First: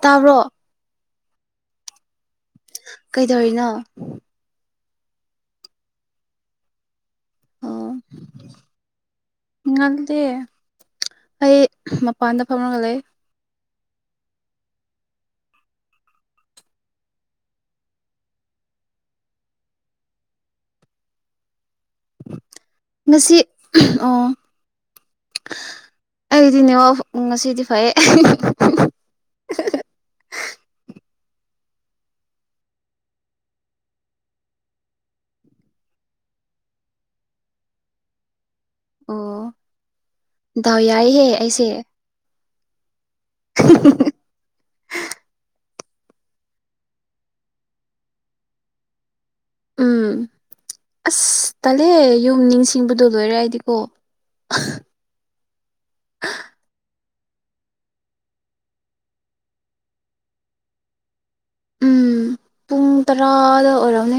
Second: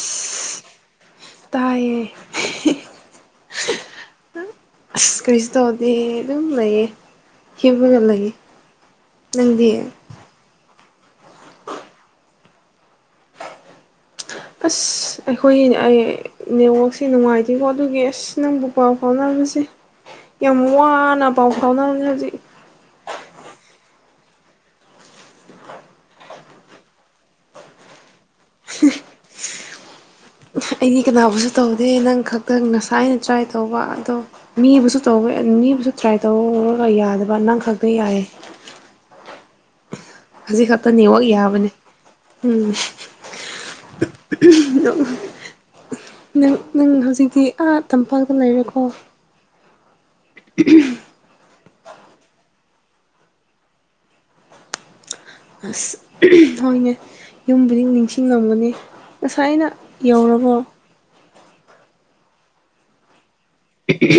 ꯇꯥꯕ꯭ꯔꯣ ꯇꯥꯏꯌꯦ ꯀꯩꯗꯧꯔꯤꯅꯣ ꯑꯁ ꯀꯔꯤꯁꯨ ꯇꯧꯗꯦ ꯑꯗꯨꯝ ꯂꯩꯌꯦ ꯑꯣ ꯍꯤꯞꯔꯒ ꯂꯩꯌꯦ ꯅꯪꯗꯤ ꯇꯦ ꯑꯩ ꯃꯄꯥꯟꯗ ꯐꯝꯔꯒ ꯂꯩ ꯑꯁ ꯑꯩꯈꯣꯏꯒꯤꯅꯦ ꯑꯩ ꯅꯦꯠꯋꯥꯛꯁꯦ ꯅꯨꯡꯉꯥꯏꯇꯦꯀꯣ ꯑꯗꯨꯒꯤ ꯑꯁ ꯁꯤ ꯅꯪꯕꯨ ꯄꯥꯎ ꯐꯥꯎꯅꯕꯁꯤ ꯌꯥꯝ ꯋꯥꯅ ꯄꯥꯎ ꯐꯥꯎꯅꯕꯅꯦ ꯍꯧꯖꯤꯛ ꯉꯁꯤ ꯑꯣ ꯑꯩꯗꯤ ꯅꯦꯠꯋꯥꯛ ꯉꯁꯤꯗꯤ ꯐꯩꯌꯦ ꯑꯩꯗꯤ ꯀꯅꯥꯕꯨꯁꯨ ꯇꯧꯗꯦ ꯅꯪ ꯈꯛꯇꯪ ꯉꯁꯥꯏꯅ ꯇ꯭ꯔꯥꯏ ꯇꯧꯕ ꯑꯗꯣ ꯃꯤꯕꯨꯁꯨ ꯇꯧꯋꯦ ꯃꯤꯕꯨꯁꯨ ꯇ꯭ꯔꯥꯏ ꯇꯧꯔꯨꯔꯒ ꯌꯥꯗꯕ ꯅꯪ ꯈꯛꯇ ꯌꯥꯏ ꯑꯣ ꯍꯧꯖꯤꯛ ꯗꯥꯎ ꯈꯛꯇ ꯌꯥꯏꯍꯦ ꯅꯦꯠꯋꯥꯛ ꯑꯩꯁꯦ ꯌꯥꯕꯅꯦ ꯎꯝ [unintelligible] ꯗꯣ ꯅꯪ ꯅꯪ ꯍꯧꯖꯤꯛꯇꯤ ꯑꯥ ꯇꯝꯄꯥꯛꯇ ꯂꯩꯔꯦꯀꯣ ꯎꯝ [inaudible] ꯑꯁ ꯇꯜꯂꯦ ꯌꯨꯝ ꯅꯤꯡꯁꯤꯡꯕꯗꯣ ꯂꯣꯏꯔꯦ ꯑꯩꯗꯤꯀꯣ [unintelligible] ꯍꯣꯏꯅꯦ ꯌꯨꯝꯕꯨꯗꯤ ꯅꯤꯡꯁꯤꯡꯉꯝꯒꯅꯤ ꯉꯁꯥꯏꯅ ꯌꯧꯔꯕꯣ ꯎꯝ ꯄꯨꯡ ꯇꯔꯥꯗ ꯑꯣꯏꯔꯝꯅꯤ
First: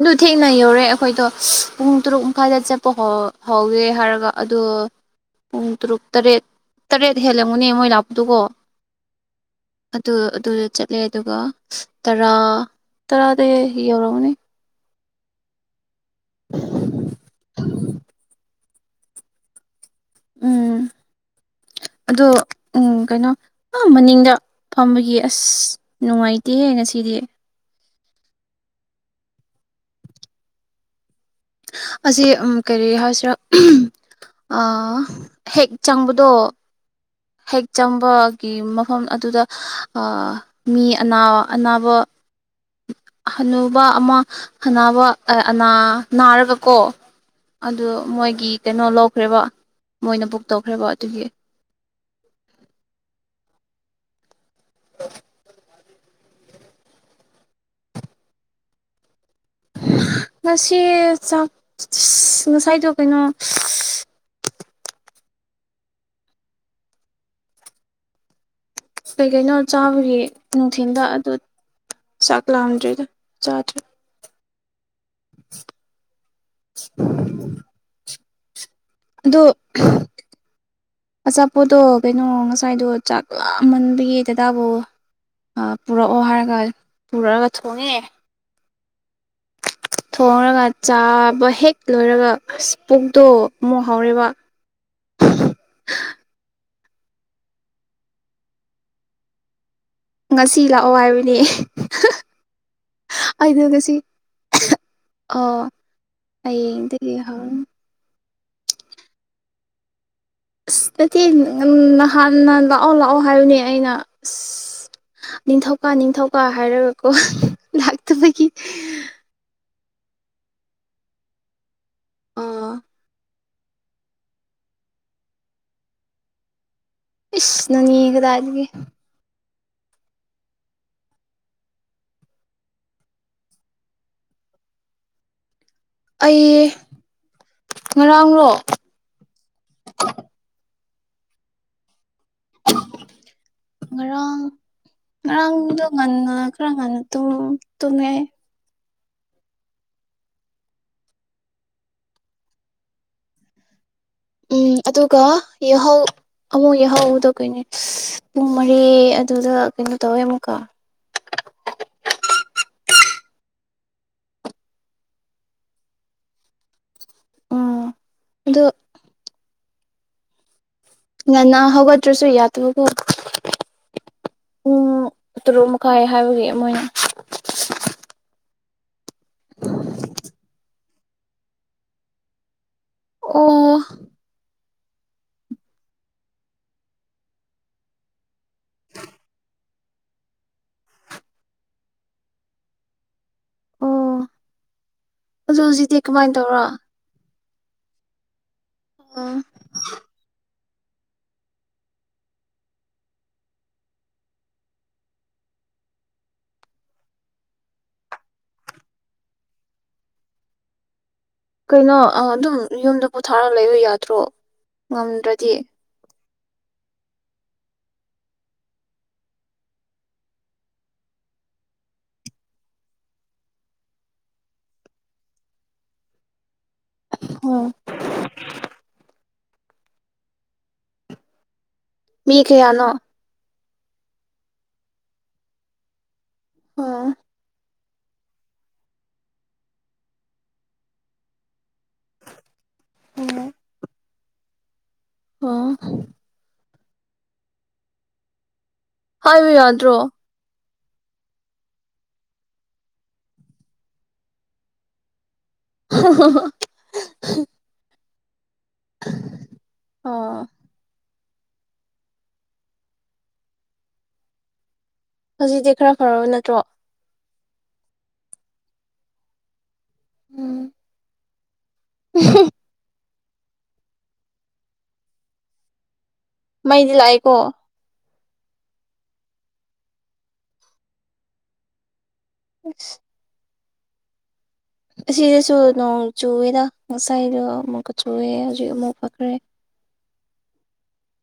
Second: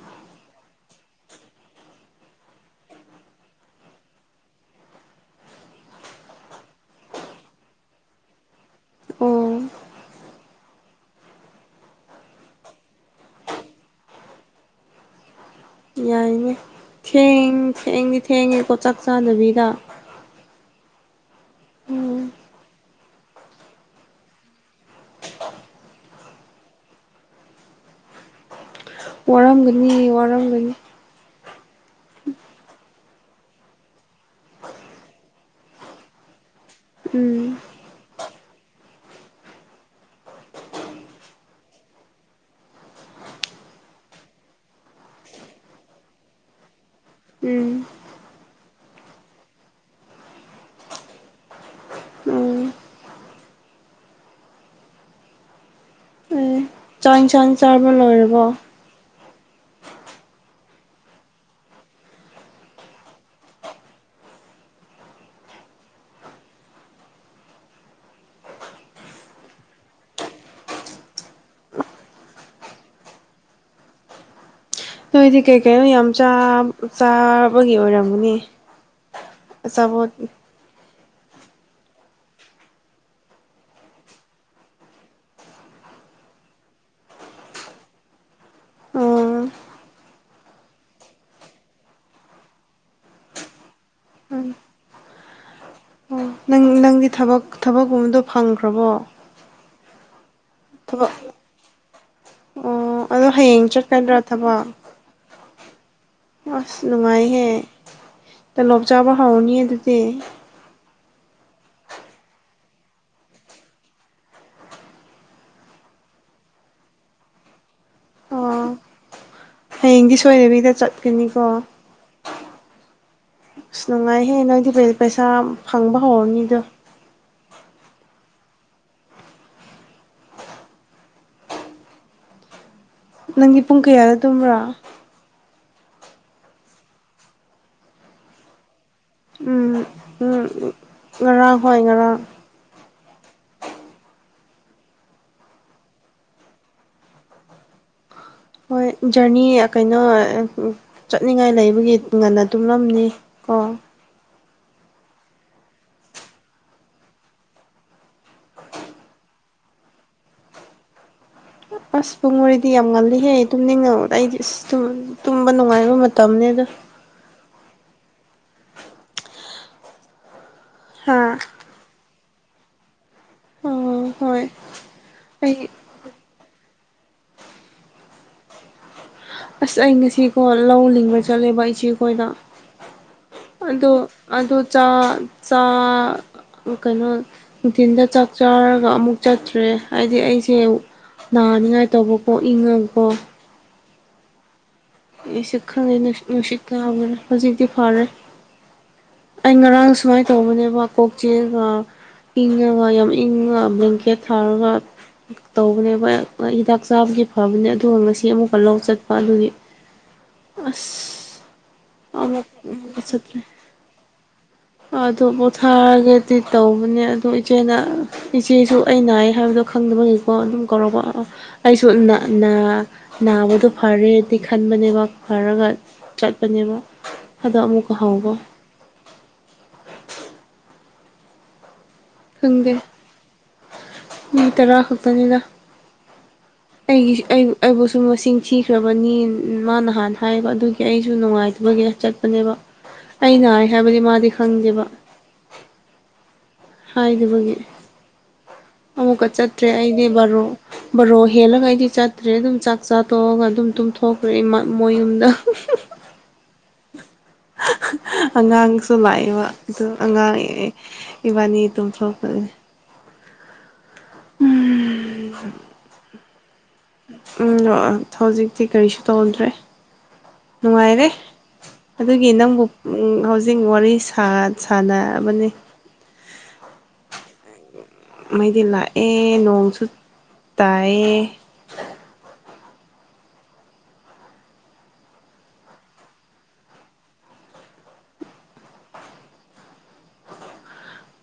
ꯑꯗꯨ ꯊꯦꯡꯅ ꯌꯧꯔꯦ ꯑꯈꯣꯏꯗꯣ ꯄꯨꯡ ꯇꯔꯨꯛ ꯃꯈꯥꯏꯗ ꯆꯠꯄ ꯍꯣ ꯍꯧꯒꯦ ꯍꯥꯏꯔꯒ ꯑꯗꯣ ꯄꯨꯡ ꯇꯔꯨꯛ ꯇꯔꯦꯠ ꯇꯔꯦꯠ ꯍꯦꯜꯂꯝꯒꯥꯅꯦ ꯃꯣꯏ ꯂꯥꯛꯄꯗꯨꯀꯣ ꯑꯣ ꯑꯗꯨ ꯑꯗꯨꯗ ꯆꯠꯂꯦ ꯑꯗꯨꯒ ꯇꯔꯥ ꯇꯔꯥꯗꯤ ꯌꯧꯔꯝꯒꯅꯤ ꯌꯥꯏꯅꯦ ꯊꯦꯡ ꯊꯦꯡꯗꯤ ꯊꯦꯡꯉꯦꯀꯣ ꯆꯥꯛ ꯆꯥꯗꯕꯤꯗ ꯎꯝ ꯎꯝ ꯑꯗꯨ ꯎꯝ ꯀꯩꯅꯣ ꯑꯥ ꯃꯅꯤꯡꯗ ꯐꯝꯕꯒꯤ ꯑꯁ ꯅꯨꯡꯉꯥꯏꯇꯦꯍꯦ ꯉꯁꯤꯗꯤ ꯋꯥꯔꯝꯒꯅꯤ ꯋꯥꯔꯝꯒꯅꯤ ꯑꯁꯤ ꯎꯝ ꯀꯔꯤ ꯍꯥꯏꯁꯤꯔꯥ ꯑꯥ ꯍꯦꯛ ꯆꯪꯕꯗꯣ ꯎꯝ ꯍꯦꯛ ꯆꯪꯕꯒꯤ ꯃꯐꯝ ꯑꯗꯨꯗ ꯑꯥ ꯃꯤ ꯑꯅ ꯑꯅꯥꯕꯥ ꯍꯅꯨꯕꯥ ꯑꯃ ꯍꯥꯅꯕ ꯑꯅꯥ ꯅꯥꯔꯒ ꯀꯣ ꯎꯝ ꯑꯗꯨ ꯃꯣꯏꯒꯤ ꯀꯩꯅꯣ ꯂꯧꯈ꯭ꯔꯦꯕ ꯃꯣꯏꯅ ꯕꯨꯛ ꯇꯧꯈ꯭ꯔꯦꯕ ꯑꯗꯨꯒꯤ ꯎꯝ [inaudible] ꯎꯝ ꯆꯥꯛ ꯏꯟꯁꯥꯡ ꯆꯥꯔꯕꯥ ꯂꯣꯏꯔꯕꯣ ꯉꯁꯤ ꯆꯥꯛ ꯉꯁꯥꯏꯗꯣ ꯀꯩꯅꯣ ꯀꯩ ꯀꯩꯅꯣ ꯆꯥꯕꯒꯤ ꯅꯨꯡꯊꯤꯟꯗ ꯑꯗꯨ ꯆꯥꯛ ꯂꯥꯝꯗ꯭ꯔꯤꯗ ꯆꯥꯗ꯭ꯔꯤ ꯅꯣꯏꯗꯤ ꯀꯩ ꯀꯩꯅꯣ ꯌꯥꯝ ꯆꯥꯕ ꯆꯥꯕꯒꯤ ꯑꯣꯏꯔꯝꯒꯅꯤ ꯑꯗꯣ ꯑꯆꯥꯄꯣꯠ ꯑꯆꯥꯄꯣꯠꯇꯣ ꯀꯩꯅꯣ ꯉꯁꯥꯏꯗꯣ ꯆꯥꯛ ꯂꯥꯝꯃꯟꯕꯩꯒꯤ ꯗꯥꯗꯕꯨ ꯄꯨꯔꯛꯑꯣ ꯍꯥꯏꯔꯒ ꯄꯨꯔꯛꯑꯒ ꯊꯣꯡꯉꯦ ꯑꯣ ꯊꯣꯡꯔꯒ ꯆꯥꯕ ꯍꯦꯛ ꯂꯣꯏꯔꯒ ꯑꯁ ꯄꯨꯛꯇꯣ ꯑꯃꯨꯛ ꯍꯧꯔꯦꯕ ꯑꯣ ꯅꯪ ꯅꯪꯗꯤ ꯊꯕꯛ ꯊꯕꯛꯀꯨꯝꯕꯗꯣ ꯐꯪꯈ꯭ꯔꯕꯣ ꯉꯁꯤ ꯂꯥꯛꯑꯣ ꯊꯕꯛ ꯍꯥꯏꯕꯅꯦ ꯑꯣ ꯑꯗꯣ ꯑꯩꯗꯣ ꯍꯌꯦꯡ ꯉꯁꯤ ꯆꯠꯀꯗ꯭ꯔꯥ ꯊꯕꯛ ꯑꯣ ꯑꯁ ꯍꯌꯦꯡꯗꯒꯤ ꯅꯨꯡꯉꯥꯏꯍꯦ ꯍꯧꯔꯅꯤ ꯇꯂꯣꯞ ꯆꯥꯕ ꯍꯥꯎꯅꯤꯌꯦ ꯑꯗꯨꯗꯤ ꯑꯁ ꯅꯠꯇꯦ ꯅꯍꯥꯟꯅ ꯂꯥꯛꯑꯣ ꯂꯥꯛꯑꯣ ꯍꯥꯏꯕꯅꯦ ꯑꯩꯅ ꯑꯁ ꯅꯤꯡꯊꯧꯀꯥ ꯅꯤꯡꯊꯧꯀꯥ ꯍꯥꯏꯔꯒꯀꯣ ꯂꯥꯛꯇꯕꯒꯤ ꯑꯣ ꯍꯌꯦꯡꯗꯤ ꯁꯣꯏꯗꯕꯤꯗ ꯆꯠꯀꯅꯤꯀꯣ ꯑꯥ ꯑꯁ ꯅꯨꯡꯉꯥꯏꯍꯦ ꯅꯪꯗꯤ ꯄꯩꯁꯥ ꯐꯪꯕ ꯍꯧꯔꯅꯤꯗꯣ ꯏꯁ ꯅꯪꯉꯤ ꯀꯥꯗꯥꯏꯗꯒꯤ ꯅꯪꯒꯤ ꯄꯨꯡ ꯀꯌꯥꯗ ꯇꯨꯝꯕ꯭ꯔꯥ ꯑꯩ ꯉꯔꯥꯡꯔꯣ ꯎꯝ ꯍꯨꯃ ꯉꯔꯥꯡ ꯍꯣꯏ ꯉꯔꯥꯡ ꯉꯔꯥꯡ ꯉꯔꯥꯡꯗꯣ ꯉꯟꯅ ꯈꯔ ꯉꯟꯅ ꯇꯨꯝ ꯇꯨꯝꯃꯦ ꯑꯩ ꯍꯣꯏ ꯖꯔꯅꯤ ꯀꯩꯅꯣ ꯆꯠꯅꯤꯡꯉꯥꯏ ꯂꯩꯕꯒꯤ ꯉꯟꯅ ꯇꯨꯝꯂꯝꯅꯤꯀꯣ ꯎꯝ ꯑꯗꯨꯒ ꯌꯥꯍꯧ ꯑꯃꯨꯛ ꯌꯥꯍꯧꯗꯣ ꯀꯩꯅꯦ ꯄꯨꯡ ꯃꯔꯤ ꯑꯗꯨꯗ ꯀꯩꯅꯣ ꯇꯧꯋꯦ ꯑꯃꯨꯛꯀ ꯑꯁ ꯄꯨꯡ ꯃꯔꯤꯗꯤ ꯌꯥꯝ ꯉꯜꯂꯤꯍꯦ ꯇꯨꯝꯅꯤꯡꯉꯛ ꯑꯩꯗꯤ ꯑꯁ ꯇꯨꯝꯕ ꯅꯨꯡꯉꯥꯏꯕ ꯃꯇꯝꯅꯦꯗ ꯎꯝ ꯑꯗꯣ ꯍꯥ ꯉꯟꯅꯥ ꯍꯧꯒꯠꯇꯔꯁꯨ ꯌꯥꯗꯕꯀꯣ ꯎꯝ ꯍꯣꯏ ꯑꯩ ꯀꯥꯏ ꯍꯥꯏꯕꯒꯤ ꯃꯣꯏꯅ ꯑꯁ ꯑꯩ ꯉꯁꯤꯀꯣ ꯂꯧ ꯂꯤꯡꯕ ꯆꯠꯂꯦꯕ ꯏꯆꯦꯈꯣꯏꯗ ꯑꯣ ꯑꯗꯣ ꯑꯗꯣ ꯆꯥ ꯆꯥ ꯀꯩꯅꯣ ꯅꯨꯡꯊꯤꯟꯗ ꯆꯥꯛ ꯆꯥꯔꯒ ꯑꯃꯨꯛ ꯆꯠꯇ꯭ꯔꯦ ꯍꯥꯏꯗꯤ ꯑꯩꯁꯦ ꯅꯥꯅꯤꯡꯉꯥꯏ ꯇꯧꯕꯀꯣ ꯏꯪꯉꯀꯣ ꯑꯣ ꯑꯩꯁꯨ ꯑꯗꯣ ꯍꯧꯖꯤꯛꯇꯤ ꯈꯪꯗꯦꯅ‌ꯦ ꯀꯃꯥꯏꯅ ꯅꯨꯡꯁꯤꯠ ꯇꯧꯔ ꯀꯥꯕꯔ ꯍꯧꯖꯤꯛꯇꯤ ꯐꯔꯦ ꯑ ꯑꯩ ꯉꯔꯥꯡ ꯁꯨꯃꯥꯏ ꯇꯧꯕꯅꯦꯕ ꯀꯣꯛ ꯆꯤꯛꯑꯒ ꯏꯪꯉꯒ ꯌꯥꯝ ꯏꯪꯉ ꯕ꯭ꯂꯦꯡꯀꯦꯠ ꯊꯥꯔꯒ ꯇꯧꯕꯅꯦꯕ ꯑꯩꯌꯥꯛ ꯍꯤꯗꯥꯛ ꯆꯥꯕꯒꯤ ꯐꯕꯅꯦ ꯑꯗꯨꯒ ꯉꯁꯤ ꯑꯃꯨꯛꯀ ꯂꯧ ꯆꯠꯄ ꯑꯗꯨꯒꯤ ꯑꯁ ꯀꯩꯅꯣ ꯑ ꯑꯃꯨꯛ ꯑꯗꯨꯝ ꯑꯃꯨꯛꯀ ꯌꯨꯝꯗ ꯆꯠꯇ꯭ꯔꯦ ꯄꯣꯊꯥꯔ ꯂꯩꯕ ꯌꯥꯗ꯭ꯔꯣ ꯑꯗꯨ ꯉꯝꯗ꯭ꯔꯗꯤ ꯄꯣꯊꯥꯔꯒꯗꯤ ꯇꯧꯕꯅꯦ ꯑꯗꯨ ꯏꯆꯦꯅ ꯏꯆꯦꯁꯨ ꯑꯩ ꯅꯥꯏ ꯍꯥꯏꯕꯗꯣ ꯈꯪꯗꯕꯒꯤꯀꯣ ꯑꯗꯨꯝ ꯀꯧꯔꯛꯄ ꯑꯩꯁꯨ ꯅ ꯅꯥ ꯅꯥꯕꯗꯨ ꯐꯔꯦꯗꯤ ꯈꯟꯕꯅꯦꯕ ꯐꯔꯒ ꯆꯠꯄꯅꯦꯕ ꯑꯗꯣ ꯑꯣ ꯑꯃꯨꯛꯀ ꯍꯧꯕ ꯃꯤ ꯈꯪꯗꯦ ꯀꯌꯥꯅꯣ ꯃꯤ ꯇꯔꯥ ꯈꯛꯇꯅꯤꯗ ꯑꯣ ꯑꯩꯒꯤꯠꯁ ꯑꯩ ꯑꯩꯕꯨꯁꯨ ꯃꯁꯤꯡ ꯊꯤꯈ꯭ꯔꯕꯅꯤ ꯃꯥ ꯅꯍꯥꯟ ꯍꯥꯏꯕ ꯑꯗꯨꯒꯤ ꯑꯩꯁꯨ ꯅꯨꯡꯉꯥꯏꯇꯕꯒꯤ ꯆꯠꯄꯅꯦꯕ ꯑꯩ ꯎꯝ ꯅꯥꯏ ꯍꯥꯏꯕꯗꯤ ꯃꯥꯗꯤ ꯈꯪꯗꯦꯕ ꯑꯣ ꯍꯥꯏꯗꯕꯒꯤ ꯑꯃꯨꯛꯀ ꯍꯥꯏꯕ ꯆꯠꯇ꯭ꯔꯦ ꯌꯥꯗ꯭ꯔꯣ ꯑꯩꯗꯤ ꯕꯥꯔꯣ ꯕꯥꯔꯣ ꯍꯦꯜꯂꯒ ꯑꯩꯗꯤ ꯆꯠꯇ꯭ꯔꯦ ꯑꯗꯨꯝ ꯆꯥꯛ ꯆꯥ ꯇꯣꯛꯑꯒ ꯑꯗꯨꯝ ꯇꯨꯝꯊꯣꯛꯈ꯭ꯔꯦ ꯃ ꯃꯣꯏ ꯌꯨꯝꯗ [unintelligible] ꯑꯉꯥꯡꯁꯨ ꯂꯥꯛꯏꯕ ꯑꯗꯨ ꯑꯉꯥꯡ ꯑꯣ ꯑꯦꯑꯦ ꯏꯕꯥꯅꯤ ꯇꯨꯝꯊꯣꯛꯄꯅꯦ ꯎꯝ ꯍꯧꯖꯤꯛꯇꯤ ꯈꯔ ꯐꯔꯕ ꯅꯠꯇ꯭ꯔꯣ ꯎꯝ ꯅ‌ꯣꯛꯑ ꯊꯧꯖꯤꯛꯇꯤ ꯀꯔꯤꯁꯨ ꯇꯧꯗ꯭ꯔꯦ ꯎꯝ ꯅꯨꯡꯉꯥꯏꯔꯦ ꯑꯗꯨꯒꯤ ꯅꯪꯕꯨ ꯎꯝ ꯍꯧꯖꯤꯛ ꯋꯥꯔꯤ ꯁꯥ ꯁꯥꯟꯅꯕꯅꯦ ꯃꯩꯗꯤ ꯂꯥꯛꯏꯀꯣ ꯃꯩꯗꯤ ꯂꯥꯛꯑꯦ ꯅꯣꯡꯁꯨ ꯇꯥꯏꯌꯦ ꯑꯁ ꯑꯁꯤꯗꯁꯨ ꯅꯣꯡ ꯆꯨꯑꯦꯗ ꯉꯁꯥꯏꯗꯣ ꯑꯃꯨꯛꯀ ꯆꯨꯑꯦ ꯍꯧꯖꯤꯛ ꯑꯃꯨꯛ ꯐꯈ꯭ꯔꯦ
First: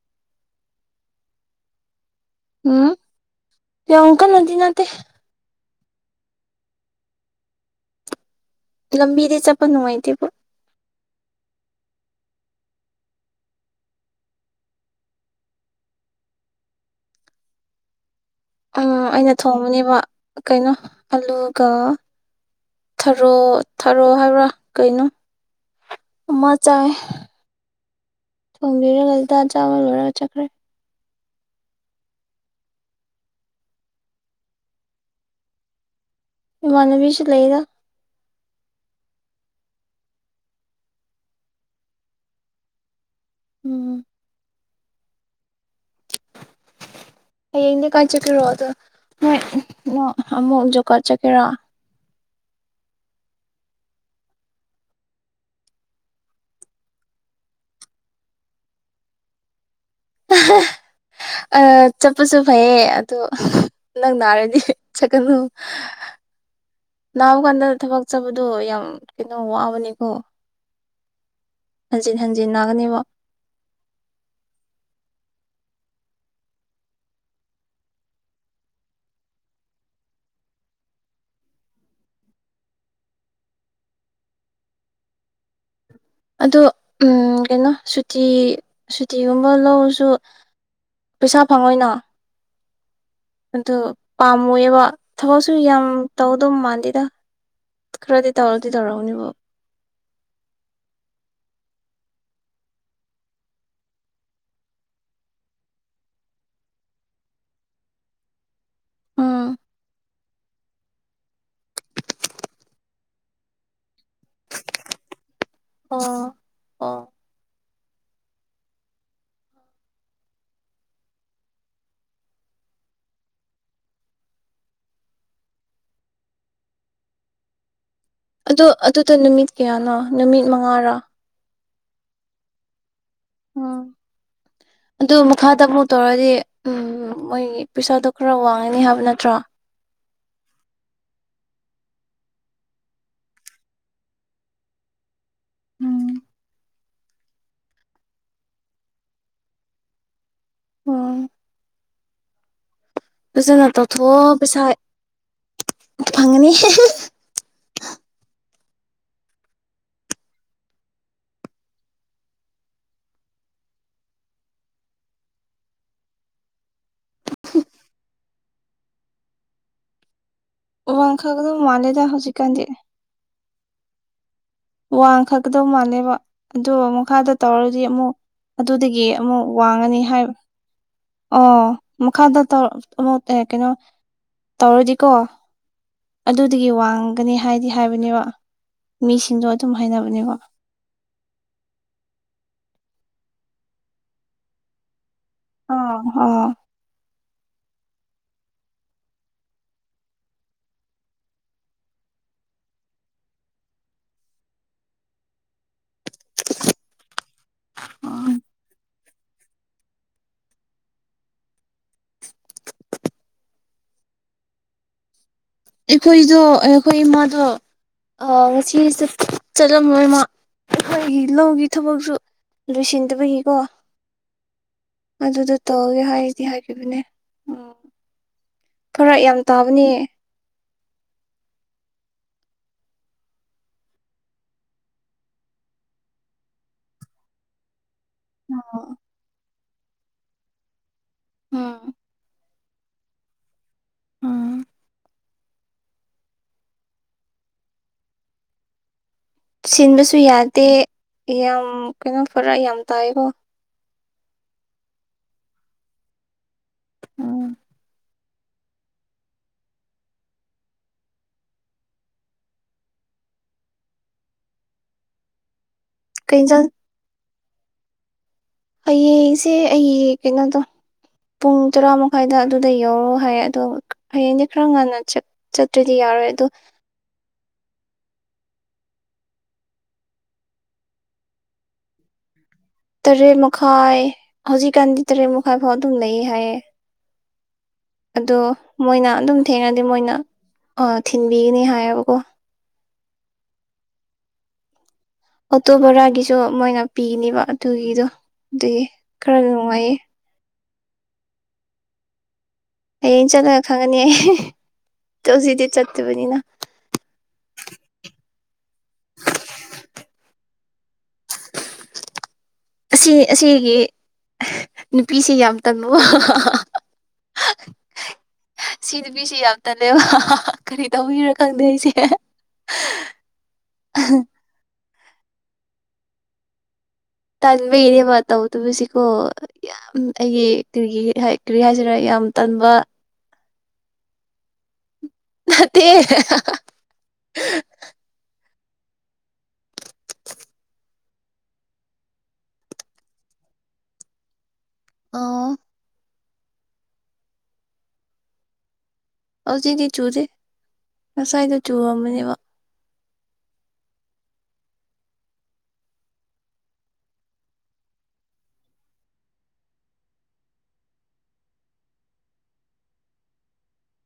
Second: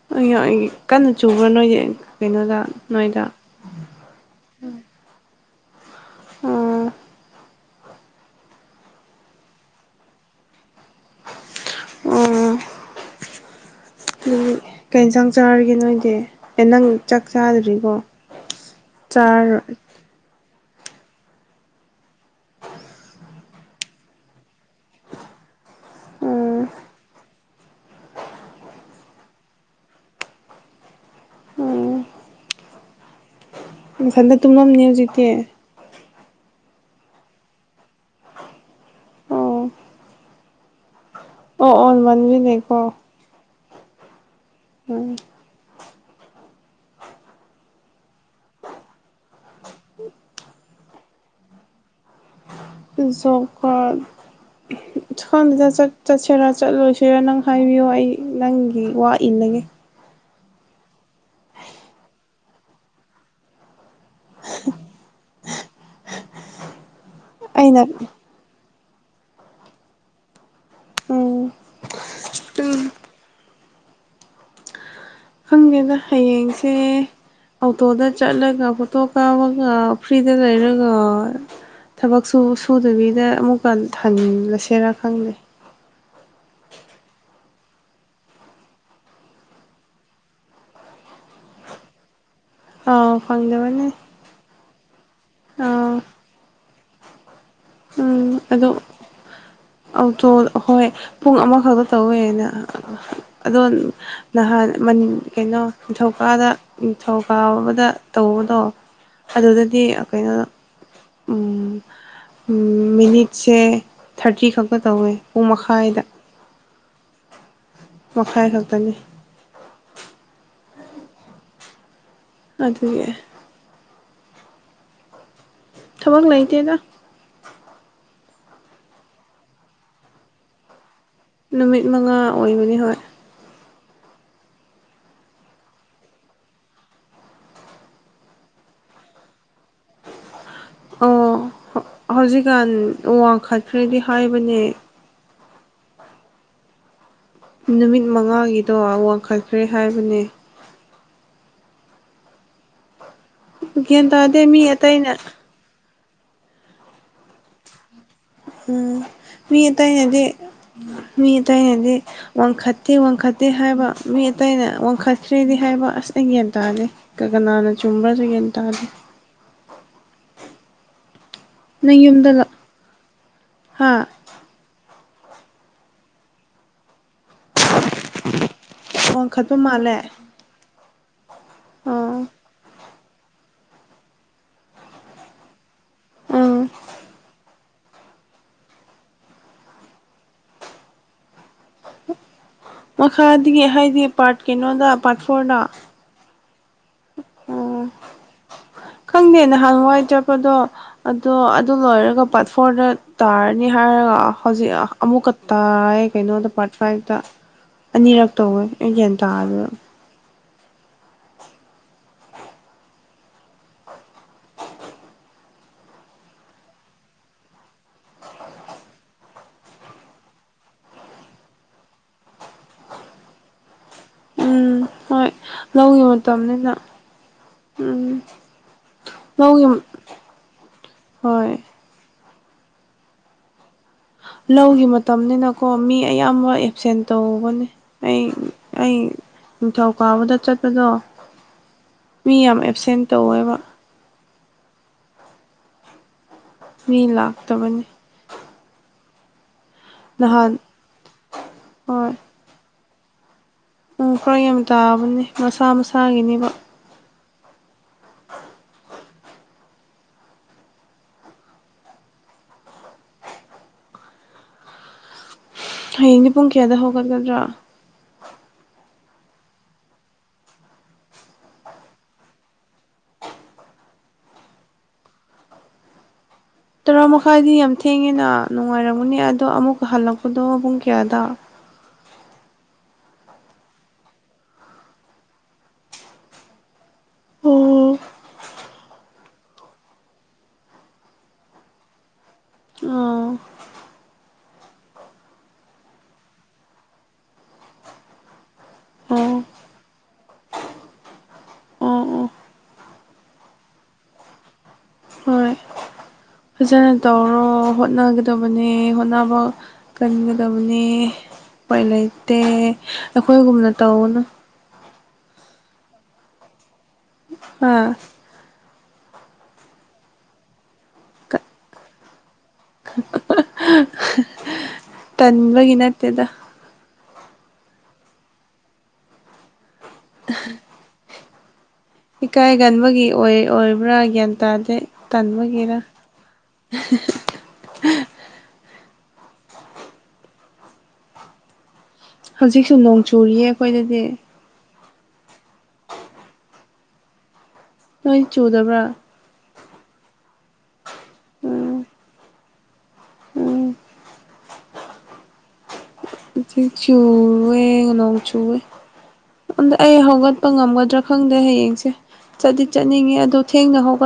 [unintelligible] ꯀꯟꯅ ꯆꯨꯕ꯭ꯔꯥ ꯅꯣꯏꯗꯤ ꯀꯩꯅꯣꯗ ꯎꯝ ꯅꯣꯏꯗ ꯌꯥꯝ ꯀꯥꯟꯅꯗꯤ ꯅꯠꯇꯦ ꯑꯣ ꯂꯝꯕꯤꯗꯤ ꯆꯠꯄ ꯅꯨꯡꯉꯥꯏꯇꯦꯕꯣ ꯑ‌ꯣ [unintelligible] ꯀꯩ ꯏꯟꯖꯥꯡ ꯆꯥꯔꯒꯦ ꯅꯣꯏꯗꯤ ꯑꯦ ꯅꯪ ꯆꯥꯛ ꯆꯥꯗ꯭ꯔꯤꯕꯣ ꯎꯝ ꯑꯩꯅ ꯊꯣꯡꯕꯅꯦꯕ ꯀꯩꯅꯣ ꯑꯂꯨꯒꯥ ꯊꯔꯣ ꯊꯔꯣ ꯍꯥꯏꯕ꯭ꯔꯥ ꯀꯩꯅꯣ ꯑꯃ ꯑꯣ ꯆꯥꯏ ꯊꯣꯡꯕꯤꯔꯒ ꯇꯥ ꯆꯥꯕ ꯂꯣꯏꯔꯒ ꯆꯠꯈ꯭ꯔꯦ ꯎꯝ ꯅꯊꯟꯇ ꯇꯨꯝꯃꯝꯅꯤ ꯍꯧꯖꯤꯛꯇꯤ ꯏꯃꯥꯟꯅꯕꯤꯁꯨ ꯂꯩꯗ ꯑꯣ ꯑꯣ ꯑꯣ ꯅꯃꯥꯟꯅꯕꯤ ꯂꯩꯀꯣ ꯎꯝ ꯎꯝ ꯍꯌꯦꯡꯗꯤ ꯀꯥꯏ ꯆꯠꯀꯦꯔꯣꯗꯣ ꯅꯣꯏ ꯅꯣ ꯑꯃꯨꯛ ꯖꯣꯞꯀꯥꯠ ꯆꯠꯀꯦꯔꯥ ꯖꯣꯛꯀꯥꯔꯠ ꯁꯈꯡꯗꯦꯗ ꯆꯠ ꯆꯠꯁꯤꯔꯥ ꯆꯠꯂꯣꯏꯁꯤꯔꯥ ꯅꯪ ꯍꯥꯏꯕꯤꯌꯣ ꯑꯩ ꯅꯪꯒꯤ ꯋꯥ ꯏꯜꯂꯒꯦ ꯍꯥ ꯑ ꯆꯠꯄꯁꯨ ꯐꯩꯌꯦ ꯑꯗꯣ ꯅꯪ ꯅꯥꯔ ꯆꯠꯀꯅꯨ ꯅꯥꯕ ꯀꯥꯟꯗ ꯑꯩꯅ ꯊꯕꯛ ꯆꯠꯕꯗꯣ ꯌꯥꯝ ꯀꯩꯅꯣ ꯋꯥꯕꯅꯤꯀꯣ ꯎꯝ ꯍꯟꯖꯤꯟ ꯍꯟꯖꯤꯟ ꯎꯝ ꯅꯥꯒꯅꯦꯕ ꯈꯪꯗꯦꯗ ꯍꯌꯦꯡꯁꯦ ꯑꯧꯇꯣꯗ ꯆꯠꯂꯒ ꯐꯣꯇꯣ ꯀꯥꯞꯄꯒ ꯐ꯭ꯔꯤꯗ ꯂꯩꯔꯒ ꯊꯕꯛꯁꯨ ꯁꯨꯗꯕꯤꯗ ꯑꯃꯨꯛꯀ ꯊꯜꯂꯁꯦꯔꯥ ꯈꯪꯗꯦ ꯑꯗꯣ ꯎꯝ ꯀꯩꯅꯣ ꯁꯨꯇꯤ ꯁꯨꯇꯤꯒꯨꯝꯕ ꯂꯧꯔꯁꯨ ꯄꯩꯁꯥ ꯐꯪꯉꯣꯏꯅ ꯑꯥ ꯑꯗꯨ ꯄꯥꯝꯃꯣꯏꯌꯦꯕ ꯊꯕꯛꯁꯨ ꯌꯥꯝ ꯑꯥ ꯇꯧꯗꯧ ꯃꯥꯟꯗꯦꯗ ꯈꯔꯗꯤ ꯇꯧꯔꯗꯤ ꯇꯧꯔꯝꯒꯅꯤꯕꯣ ꯑꯧꯇꯣ ꯍꯣꯏ ꯄꯨꯡ ꯑꯃꯈꯛꯇ ꯇꯧꯋꯦꯅ ꯑꯗꯣ ꯅꯍꯥꯟ ꯃꯟ ꯀꯩꯅꯣ ꯅꯤꯡꯊꯧꯀꯥꯗ ꯅꯤꯡꯊꯧꯀꯥꯕꯗ ꯇꯧꯕꯗꯣ ꯎꯝ ꯑꯗꯨꯗꯗꯤ ꯑ ꯀꯩꯅꯣ ꯎꯝ ꯎꯝ ꯃꯤꯅꯤꯠꯁꯦ ꯀꯤ ꯈꯛꯄ ꯇꯧꯌꯦ ꯄꯨꯡꯃꯈꯥ ꯑꯣ ꯑꯣ ꯃꯈꯥꯏ ꯈꯛꯇꯅꯤ ꯑꯗꯨꯒꯤ ꯊꯕꯛ ꯂꯩꯇꯦꯗ ꯑꯗꯣ ꯑꯗꯨꯗꯣ ꯅꯨꯃꯤꯠ ꯀꯌꯥꯅꯣ ꯅꯨꯃꯤꯠ ꯃꯉꯥꯔꯥ ꯅꯨꯃꯤꯠ ꯃꯉꯥ ꯑꯣꯏꯕꯅꯤ ꯍꯣꯏ ꯎꯝ ꯑꯗꯨ ꯃꯈꯥꯇ ꯑꯃꯨꯛ ꯇꯧꯔꯗꯤ ꯎꯝ ꯃꯣꯏꯒꯤ ꯄꯩꯁꯥꯗꯣ ꯈꯔ ꯋꯥꯡꯉꯅꯤ ꯍꯥꯏꯕ ꯅꯠꯇ꯭ꯔꯣ ꯑꯣ ꯍꯧꯖꯤꯛꯒꯥꯟ ꯋꯥꯡꯈꯠꯈ꯭ꯔꯦꯗꯤ ꯍꯥꯏꯕꯅꯦ ꯎꯝ ꯅꯨꯃꯤꯠ ꯃꯉꯥꯒꯤꯗꯣ ꯋꯥꯡꯈꯠꯈ꯭ꯔꯦ ꯍꯥꯏꯕꯅꯦ ꯎꯝ ꯐꯖꯅ ꯒ꯭ꯌꯥꯟ ꯇꯧꯊꯣꯛꯑꯣ ꯇꯥꯗꯦ ꯃꯤ ꯄꯩꯁꯥꯏ ꯑꯇꯩꯅ ꯐꯪꯉꯅꯤ ꯎꯝ ꯃꯤ ꯑꯇꯩꯅꯗꯤ ꯃꯤ ꯑꯇꯩꯅꯗꯤ ꯋꯥꯡꯈꯠꯇꯦ ꯋꯥꯡꯈꯠꯇꯦ ꯍꯥꯏꯕ ꯃꯤ ꯑꯇꯩꯅ ꯋꯥꯡꯈꯠꯈ꯭ꯔꯦꯗꯤ ꯍꯥꯏꯕ ꯑꯁ ꯑꯩ ꯒ꯭ꯌꯥꯟ ꯇꯥꯗꯦ ꯀꯒꯅꯥꯅ ꯆꯨꯝꯕ꯭ꯔꯥꯖꯨ ꯒꯌ꯭ꯥꯟ ꯇꯥꯗꯦ ꯋꯥꯡꯈꯒꯗꯣ ꯃꯥꯜꯂꯦꯗ ꯍꯧꯖꯤꯛꯀꯥꯟꯗꯤ ꯍꯥꯥ ꯋꯥꯡꯈꯛꯀꯗꯧ ꯃꯥꯜꯂꯦꯕ ꯑꯗꯣ ꯃꯈꯥꯗ ꯇꯧꯔꯗꯤ ꯑꯃꯨꯛ ꯑꯗꯨꯗꯒꯤ ꯑꯃꯨꯛ ꯋꯥꯡꯈꯠꯄ ꯃꯥꯜꯂꯦ ꯋꯥꯡꯉꯅꯤ ꯍꯥꯏ ꯑꯣ ꯑꯣ ꯃꯈꯥꯗ ꯇꯧ [unintelligible] ꯑꯦ ꯀꯩꯅꯣ ꯇꯧꯔꯗꯤꯀꯣ ꯎꯝ ꯑꯗꯨꯗꯒꯤ ꯋꯥꯡꯒꯅꯤ ꯍꯥꯏꯗꯤ ꯍꯥꯏꯕꯅꯦꯕ ꯃꯤꯁꯤꯡꯗꯣ ꯑꯗꯨꯝ ꯍꯥꯏꯅꯕꯅꯦꯕ ꯃꯈꯥꯗꯤ ꯍꯥꯏꯗꯤ ꯄꯥꯔꯠ ꯀꯩꯅꯣꯗ ꯄꯥꯔꯠ ꯐꯣꯔꯗ ꯑꯡ ꯍ ꯑꯣ ꯈꯪꯗꯦ ꯅꯍꯥꯟ ꯋꯥꯏ ꯆꯠꯄꯗꯣ ꯑꯗꯣ ꯑꯗꯨ ꯂꯣꯏꯔꯒ ꯄꯥꯔꯠ ꯐꯣꯔꯗ ꯇꯥꯔꯅꯤ ꯍꯥꯏꯔ ꯍꯧꯖꯤꯛ ꯑꯃꯨꯛꯀ ꯇꯥꯏ ꯀꯩꯅꯣꯗꯣ ꯄꯥꯔꯠ ꯐꯥꯏꯚꯇ ꯑꯅꯤꯔꯛ ꯑꯩꯈꯣꯏꯗꯣ ꯇꯧꯋꯦ ꯑꯩ ꯒ꯭ꯌꯥꯟ ꯇꯥꯗꯅ ꯑꯩꯈꯣꯏꯖꯨ ꯑꯩꯈꯣꯏ ꯏꯃꯥꯗꯣ ꯑ ꯉꯁꯤ ꯆꯠ ꯆꯠꯂꯝꯂꯣꯏꯃ ꯑꯩꯈꯣꯏꯒꯤ ꯂꯧꯒꯤ ꯊꯕꯛꯁꯨ ꯂꯣꯏꯁꯤꯟꯗꯕꯒꯤꯀꯣ ꯎꯝ ꯍꯣꯏ ꯑꯗꯨꯗꯨ ꯇꯧꯋꯦ ꯂꯧꯒꯤ ꯍꯥꯏꯗꯤ ꯃꯇꯝꯅꯤꯅ ꯍꯥꯏꯈꯤꯕꯅꯦ ꯎꯝ ꯐꯔꯛ ꯌꯥꯝ ꯂꯧꯒꯤ ꯇꯥꯕꯅꯤ ꯍꯣꯏ ꯂꯧꯒꯤ ꯃꯇꯝꯅꯤꯅꯀꯣ ꯃꯤ ꯑꯌꯥꯝꯕ ꯑꯦꯞꯁꯦꯟ ꯇꯧꯕꯅꯦ ꯑꯩ ꯑꯩ ꯅꯤꯡꯊꯧ ꯀꯥꯕꯗ ꯆꯠꯄꯗꯣ ꯃꯤ ꯌꯥꯝ ꯑꯦꯞꯁꯦꯟ ꯇꯧꯋꯦꯕ ꯎꯝ ꯃꯤ ꯂꯥꯛꯇꯕꯅꯦ ꯁꯤꯟꯕꯁꯨ ꯅꯍꯥꯟ ꯌꯥꯗꯦ ꯌꯥꯝ ꯀꯩꯅꯣ ꯐꯔꯥꯛ ꯌꯥꯝ ꯇꯥꯏꯀꯣ ꯎꯝ ꯈꯔ ꯌꯥꯝ ꯇꯥꯕꯅꯦ ꯃꯁꯥ ꯃꯁꯥꯒꯤꯅꯦꯕ ꯎꯝ ꯍꯌꯦꯡꯗꯤ ꯀꯩ ꯄꯨꯡ ꯏꯟꯖꯥꯡ ꯀꯌꯥꯗ ꯍꯧꯒꯠꯂꯗ꯭ꯔꯥ ꯍꯌꯦꯡꯁꯦ ꯑꯩꯒꯤ ꯀꯩꯅꯣꯗꯣ ꯄꯨꯡ ꯇꯔꯥ ꯃꯈꯥꯏꯗ ꯑꯗꯨꯗ ꯌꯧꯔꯣ ꯍꯥꯏ ꯑꯗꯣ ꯍꯌꯦꯡꯗꯤ ꯈꯔ ꯉꯟꯅ ꯆꯠ ꯆꯠꯇ꯭ꯔꯗꯤ ꯌꯥꯔꯣꯏ ꯑꯗꯣ ꯇꯔꯥ ꯃꯈꯥꯏꯗꯤ ꯌꯥꯝ ꯊꯦꯡꯉꯦꯅ ꯅꯨꯡꯉꯥꯏꯔꯝꯒꯅꯤ ꯑꯗꯣ ꯑꯃꯨꯛꯀ ꯍꯜꯂꯛꯄꯗꯣ ꯄꯨꯡ ꯀꯌꯥꯗ ꯇꯔꯦꯠ ꯃꯈꯥꯏ ꯍꯧꯖꯤꯛꯀꯥꯟꯗꯤ ꯇꯔꯦꯠ ꯃꯈꯥꯏ ꯐꯥꯎ ꯑꯗꯨꯝ ꯂꯩꯌꯦ ꯍꯥꯏꯌꯦ ꯑꯣ ꯑꯗꯣ ꯃꯣꯏꯅ ꯑꯗꯨꯝ ꯊꯦꯡꯔꯗꯤ ꯃꯣꯏꯅ ꯑꯥ ꯊꯤꯟꯕꯤꯒꯅꯤ ꯍꯥꯏꯌꯦꯕꯀꯣ ꯑꯥ ꯑꯣꯇꯣ ꯕꯣꯔꯥꯒꯤꯁꯨ ꯃꯣꯏꯅ ꯄꯤꯅꯤꯕ ꯑꯗꯨꯒꯤꯗꯣ ꯗꯨꯒꯤ ꯑꯣ ꯈꯔ ꯅꯨꯡꯉꯥꯏꯌꯦ ꯑꯣ ꯑꯣ ꯍꯌꯦꯡ ꯆꯠꯂꯒ ꯈꯪꯉꯅꯤ ꯇꯣ ꯍꯣꯏ ꯖꯤꯠꯇꯤꯠ ꯆꯠꯇꯕꯅꯤꯅ ꯐꯖꯅ ꯇꯧꯔꯣ ꯍꯣꯠꯅꯒꯗꯕꯅꯦ ꯍꯣꯠꯅꯕ ꯀꯟꯒꯗꯕꯅꯦ ꯄꯥꯏ ꯂꯩꯇꯦ ꯑꯈꯣꯏꯒꯨꯝꯅ ꯇꯧꯒꯅꯨ ꯅꯨꯄꯤꯁꯦ ꯌꯥꯝ ꯇꯟꯕꯋꯣ [unintelligible] ꯍꯥ ꯁꯤ ꯅꯨꯄꯤꯁꯤ ꯌꯥꯝ ꯇꯜꯂꯦꯕ [unintelligible] ꯀꯔꯤ ꯇꯧꯕꯩꯔ ꯈꯪꯗꯦ ꯁꯦ [unintelligible] ꯇꯟꯕꯒꯤ ꯅꯠꯇꯦꯗ ꯇꯟꯕꯩꯅꯦꯕ ꯇꯧꯗꯕꯁꯤꯀꯣ ꯌꯥꯝ ꯑꯩꯒꯤ ꯀꯔꯤꯒꯤ ꯍꯥꯏ ꯀꯔꯤ ꯍꯥꯏꯁꯤꯔ ꯏꯀꯥꯏꯒꯟꯕꯒꯤ ꯑꯣꯏ ꯑꯣꯏꯕ꯭ꯔꯥ ꯒ꯭ꯌꯥꯟ ꯇꯥꯗꯦ ꯇꯟꯕꯒꯤꯔꯥ ꯅꯠꯇꯦ [unintelligible] ꯍꯧꯖꯤꯛꯁꯨ ꯅꯣꯡ ꯆꯨꯔꯤꯌꯦ ꯑꯈꯣꯏꯗꯗꯤ ꯑꯣ ꯅꯣꯏ ꯆꯨꯗꯕ꯭ꯔꯥ ꯍꯧꯖꯤꯛꯇꯤ ꯆꯨꯗꯦ ꯉꯁꯥꯏꯗ ꯎꯝ ꯆꯨꯔꯝꯕꯅꯦꯕ ꯎꯝ [unintelligible] ꯆꯨꯋꯦ ꯅꯣꯡ ꯆꯨꯋꯦ ꯑꯗ ꯑꯩ ꯍꯧꯒꯠꯄ ꯉꯝꯒꯗ꯭ꯔꯥ ꯈꯪꯗꯦ ꯍꯌꯦꯡꯁꯦ ꯆꯠꯗꯤ ꯆꯠꯅꯤꯡꯉꯦ ꯑꯗꯣ ꯊꯦꯡꯅ ꯍꯧꯒꯠ